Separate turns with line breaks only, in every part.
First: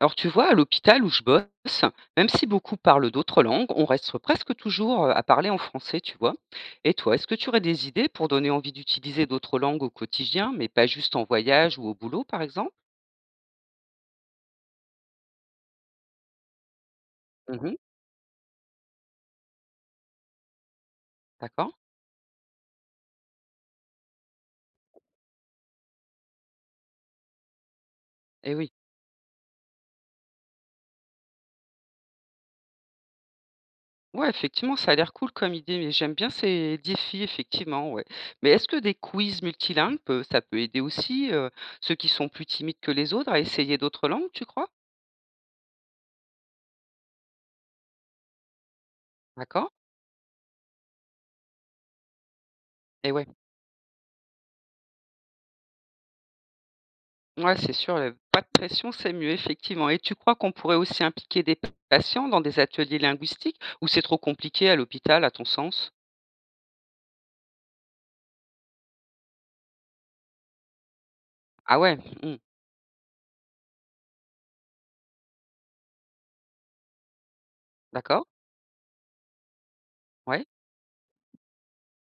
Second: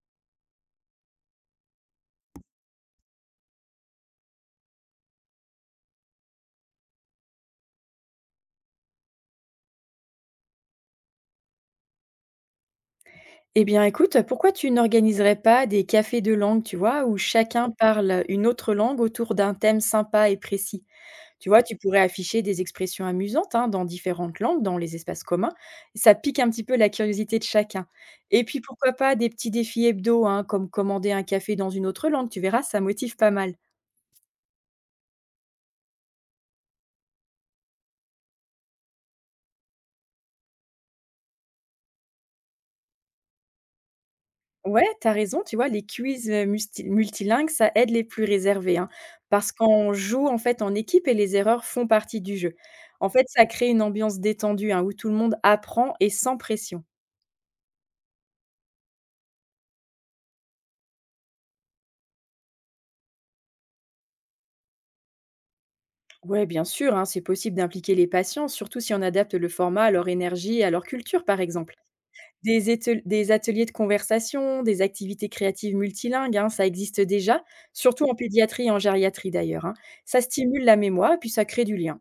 Alors tu vois, à l'hôpital où je bosse, même si beaucoup parlent d'autres langues, on reste presque toujours à parler en français, tu vois. Et toi, est-ce que tu aurais des idées pour donner envie d'utiliser d'autres langues au quotidien, mais pas juste en voyage ou au boulot, par exemple?
Eh bien, écoute, pourquoi tu n'organiserais pas des cafés de langue, tu vois, où chacun
Mhm,
parle une autre langue autour d'un thème sympa et précis? Tu vois,
d'accord.
tu pourrais afficher des expressions amusantes hein, dans différentes langues, dans les espaces communs. Ça pique un petit peu la curiosité de chacun. Et
Eh
puis,
oui.
pourquoi pas des petits défis hebdo, hein, comme commander un café dans une autre langue, tu verras, ça motive pas mal.
Ouais, effectivement, ça a l'air cool comme idée, mais j'aime bien ces défis, effectivement, ouais. Mais est-ce que des quiz multilingues, ça peut aider aussi ceux qui sont plus timides que les autres à essayer d'autres langues, tu crois?
Ouais, t'as raison, tu vois, les quiz, musti multilingues, ça aide les plus réservés, hein, parce
D'accord.
qu'on joue, en fait, en équipe et les erreurs font partie du jeu. En
Et ouais.
fait, ça crée une ambiance détendue, hein, où tout le monde apprend et sans pression.
Ouais, c'est sûr, pas de pression, c'est mieux effectivement et tu crois qu'on pourrait aussi impliquer des p patients dans des ateliers linguistiques ou c'est trop compliqué à l'hôpital à ton sens?
Ouais, bien sûr, hein, c'est possible d'impliquer les patients, surtout si on adapte le format à leur énergie et à leur culture, par exemple.
Ah ouais, mmh,
Des ateliers de conversation, des activités créatives multilingues, hein, ça existe déjà, surtout en
d'accord,
pédiatrie et en gériatrie, d'ailleurs, hein. Ça
ouais.
stimule la mémoire et puis ça crée du lien.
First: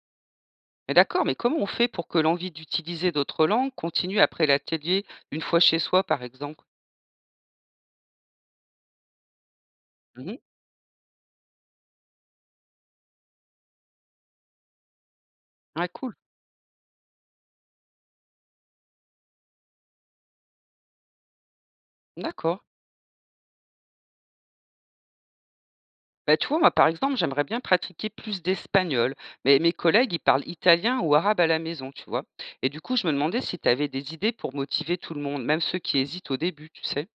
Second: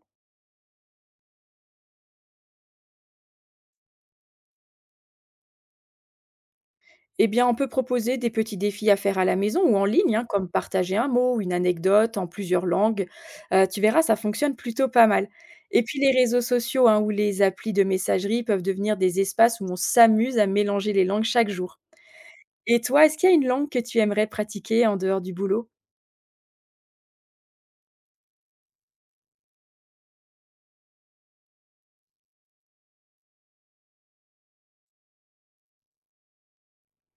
Mais d'accord, mais comment on fait pour que l'envie d'utiliser d'autres langues continue après l'atelier, une fois chez soi par exemple?
Eh bien, on peut proposer des petits défis à faire à la maison ou en ligne, hein,
Mmh.
comme partager un mot ou une anecdote en plusieurs langues. Tu verras, ça fonctionne plutôt pas mal. Et
Ouais,
puis les
cool,
réseaux sociaux, hein, ou les applis de messagerie peuvent devenir des espaces où on s'amuse à mélanger les langues chaque jour.
d'accord.
Et toi, est-ce qu'il y a une langue que tu aimerais pratiquer en dehors du boulot?
Bah, tu vois, moi par exemple, j'aimerais bien pratiquer plus d'espagnol, mais mes collègues, ils parlent italien ou arabe à la maison, tu vois? Et du coup, je me demandais si tu avais des idées pour motiver tout le monde, même ceux qui hésitent au début, tu sais?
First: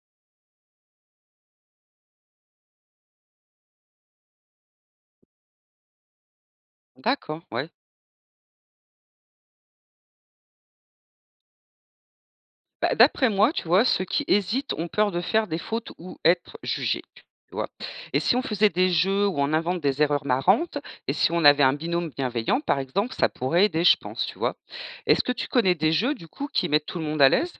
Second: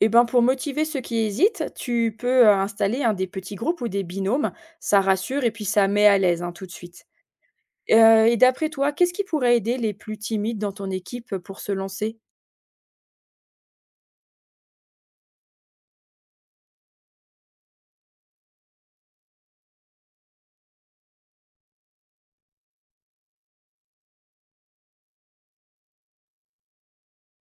Eh ben, pour motiver ceux qui hésitent, tu peux, installer, un des petits groupes ou des binômes. Ça rassure et puis ça met à l'aise, hein, tout de suite.
D'accord, ouais.
Et d'après toi, qu'est-ce qui pourrait aider les plus timides dans ton équipe, pour se lancer?
Bah, d'après moi, tu vois, ceux qui hésitent ont peur de faire des fautes ou être jugés, tu vois. Et si on faisait des jeux où on invente des erreurs marrantes, et si on avait un binôme bienveillant, par exemple, ça pourrait aider, je pense, tu vois. Est-ce que tu connais des jeux, du coup, qui mettent tout le monde à l'aise?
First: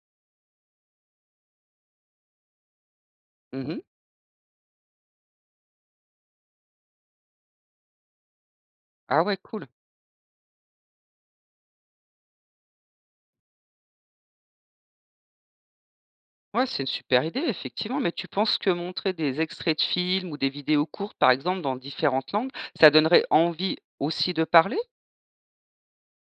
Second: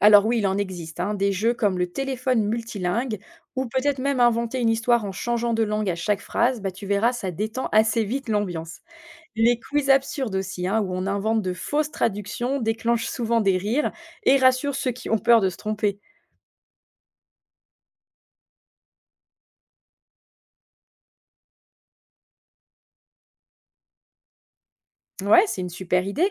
Alors oui, il en existe, hein, des jeux comme le téléphone multilingue ou
Mhm.
peut-être même inventer une histoire en changeant de langue à chaque phrase, bah, tu verras, ça détend assez vite l'ambiance.
Ah ouais,
Les
cool.
quiz absurdes aussi, hein, où on invente de fausses traductions, déclenchent souvent des rires et rassurent ceux qui ont peur de se tromper.
Ouais, c'est une super idée, effectivement, mais tu penses que montrer des extraits de films ou des vidéos courtes, par exemple, dans différentes langues, ça donnerait envie aussi de parler?
Ouais, c'est une super idée.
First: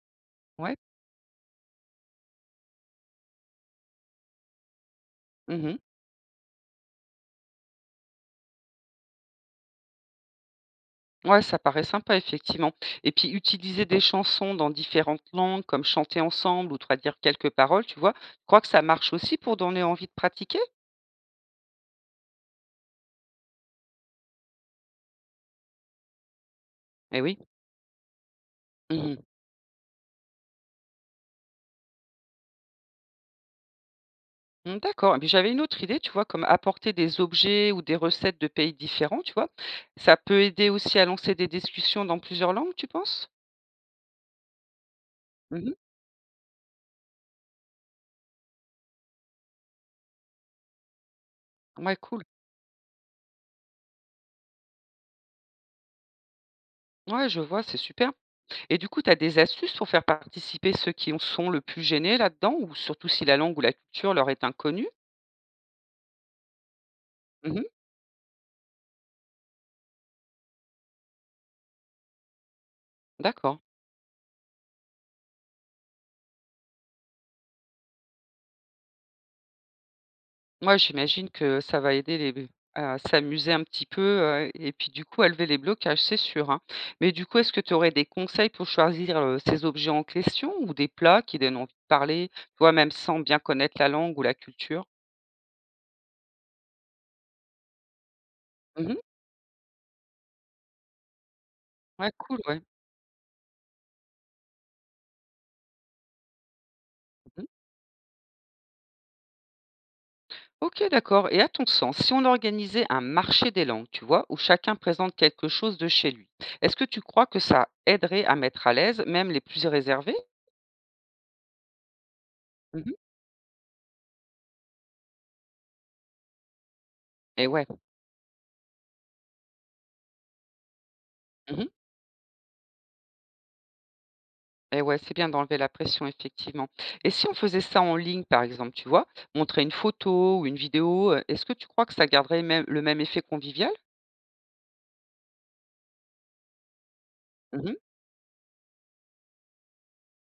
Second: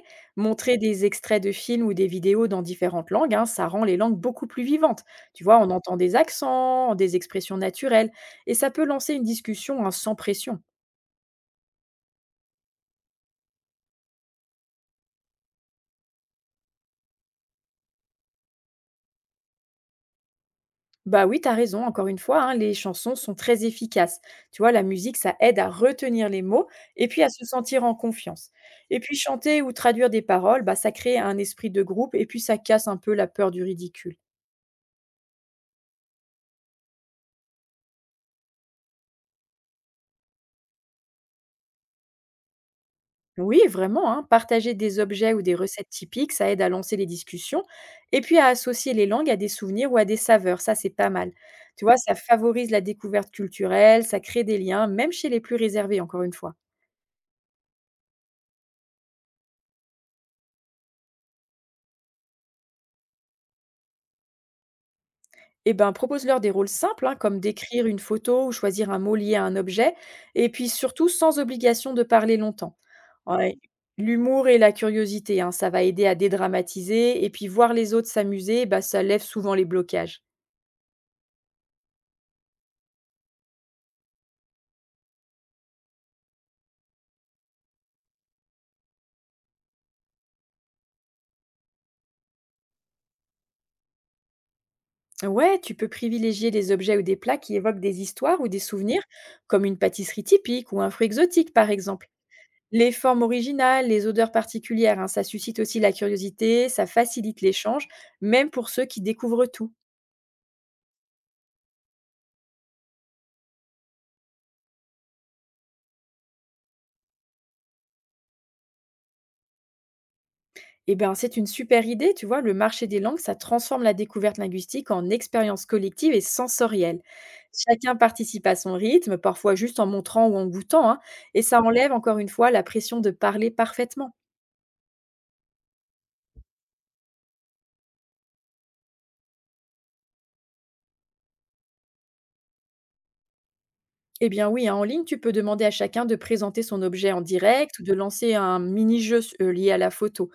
Ouais.
Montrer des extraits de films ou des vidéos dans différentes langues, hein, ça rend les langues beaucoup plus vivantes. Tu vois, on
Mhm.
entend des accents, des expressions naturelles, et ça peut lancer une discussion hein, sans pression.
Ouais, ça paraît sympa effectivement et puis utiliser des chansons dans différentes langues, comme chanter ensemble ou traduire quelques paroles, tu vois? Tu crois que ça marche aussi pour donner envie de pratiquer?
Bah oui, t'as raison, encore une fois, hein, les chansons sont très efficaces. Tu vois, la musique, ça aide à retenir les mots et
Eh
puis à
oui.
se sentir en confiance. Et
Mmh
puis
mh.
chanter ou traduire des paroles, bah, ça crée un esprit de groupe et puis ça casse un peu la peur du ridicule.
Mmh, d'accord et puis j'avais une autre idée, tu vois? Comme apporter des objets ou des recettes de pays différents, tu vois? Ça peut aider aussi à lancer des discussions dans plusieurs langues, tu penses?
Oui, vraiment, hein, partager des objets ou des
Mmh.
recettes typiques, ça aide à lancer les discussions et puis à associer les langues à des souvenirs ou à des saveurs, ça c'est pas mal. Tu
Ouais,
vois, ça
cool.
favorise la découverte culturelle, ça crée des liens, même chez les plus réservés, encore une fois.
Ouais, je vois, c'est super et du coup, tu as des astuces pour faire participer ceux qui en sont le plus gênés là-dedans ou surtout si la langue ou la culture leur est inconnue?
Eh ben, propose-leur des rôles simples, hein, comme
Mmh.
décrire une photo ou choisir un mot lié à un objet, et puis surtout sans obligation de parler longtemps. Ouais,
D'accord.
l'humour et la curiosité, hein, ça va aider à dédramatiser, et puis voir les autres s'amuser, bah, ça lève souvent les blocages.
Moi, j'imagine que ça va aider les à s'amuser un petit peu, et puis du coup à lever les blocages, c'est sûr, hein. Mais du coup, est-ce que tu aurais des conseils pour choisir, ces objets en question ou des plats qui donnent envie de parler, toi même sans bien connaître la langue ou la culture?
Ouais, tu peux privilégier des objets ou des plats qui évoquent des histoires ou des
Mmh.
souvenirs, comme une pâtisserie typique ou un fruit exotique par exemple.
Ouais, cool, ouais.
Les formes originales, les odeurs particulières, hein, ça suscite aussi la curiosité, ça facilite
Mmh.
l'échange, même pour ceux qui découvrent tout.
OK, d'accord et à ton sens, si on organisait un marché des langues, tu vois? Où chacun présente quelque chose de chez lui, est-ce que tu crois que ça aiderait à mettre à l'aise même les plus réservés?
Eh ben, c'est une super idée, tu vois, le marché
Mmh.
des langues, ça transforme la découverte linguistique en expérience collective et sensorielle.
Et ouais.
Chacun participe à son rythme, parfois juste en montrant ou en goûtant, hein, et ça
Mmh.
enlève encore une fois la pression de parler parfaitement.
Et ouais, c'est bien d'enlever la pression, effectivement. Et si on faisait ça en ligne, par exemple, tu vois, montrer une photo ou une vidéo, est-ce que tu crois que ça garderait même le même effet convivial?
Eh bien oui, hein, en ligne, tu peux demander à chacun de présenter son objet en
Mmh.
direct ou de lancer un mini-jeu lié à la photo.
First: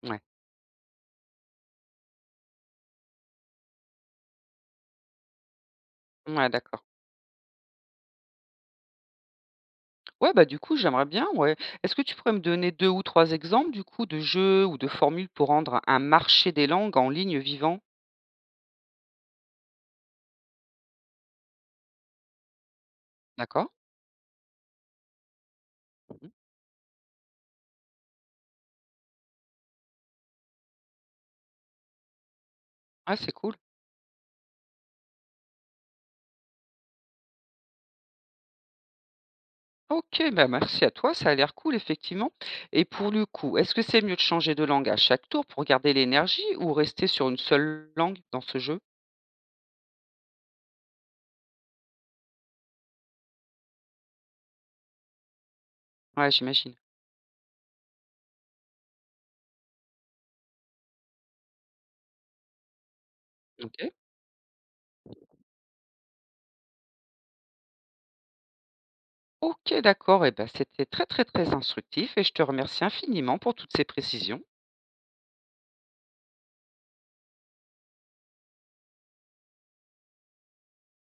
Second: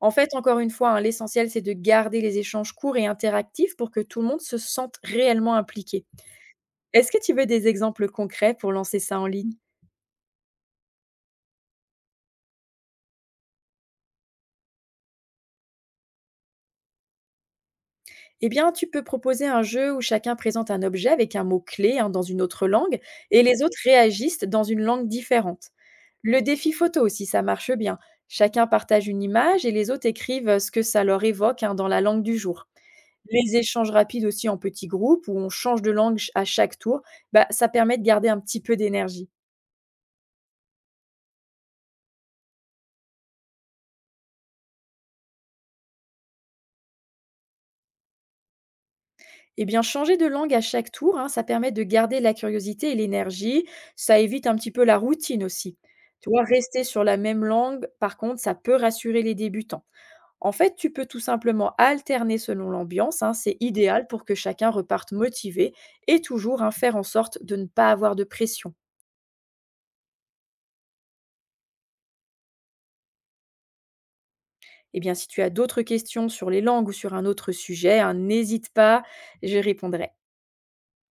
En
Ouais.
fait, encore une fois, hein, l'essentiel, c'est de garder les échanges courts et interactifs pour que tout le monde se sente réellement impliqué.
Ouais, d'accord.
Est-ce que tu veux des exemples concrets pour lancer ça en ligne?
Ouais, bah, du coup, j'aimerais bien, ouais. Est-ce que tu pourrais me donner 2 ou 3 exemples, du coup, de jeux ou de formules pour rendre un marché des langues en ligne vivant?
Eh bien, tu peux proposer un jeu où chacun présente un objet avec un mot-clé hein, dans une autre langue et les
D'accord.
autres réagissent dans une langue différente.
Mmh.
Le défi photo aussi, ça marche bien. Chacun partage une image et les autres écrivent ce que ça leur évoque hein, dans la langue du jour.
Ah, c'est cool.
Les échanges rapides aussi en petits groupes où on change de langue à chaque tour, bah, ça permet de garder un petit peu d'énergie.
OK, bah, merci à toi, ça a l'air cool, effectivement. Et pour le coup, est-ce que c'est mieux de changer de langue à chaque tour pour garder l'énergie ou rester sur une seule langue dans ce jeu?
Eh bien, changer de langue à chaque tour, hein, ça permet de garder la curiosité et l'énergie. Ça évite un petit peu la routine aussi.
Ouais,
Tu vois,
j'imagine.
rester sur la même langue, par contre, ça peut rassurer les débutants. En fait, tu peux tout simplement alterner selon l'ambiance, hein, c'est
OK.
idéal pour que chacun reparte motivé et toujours hein, faire en sorte de ne pas avoir de pression.
OK, d'accord et ben, c'était très, très, très instructif et je te remercie infiniment pour toutes ces précisions.
Eh bien, si tu as d'autres questions sur les langues ou sur un autre sujet, hein, n'hésite pas, j'y répondrai.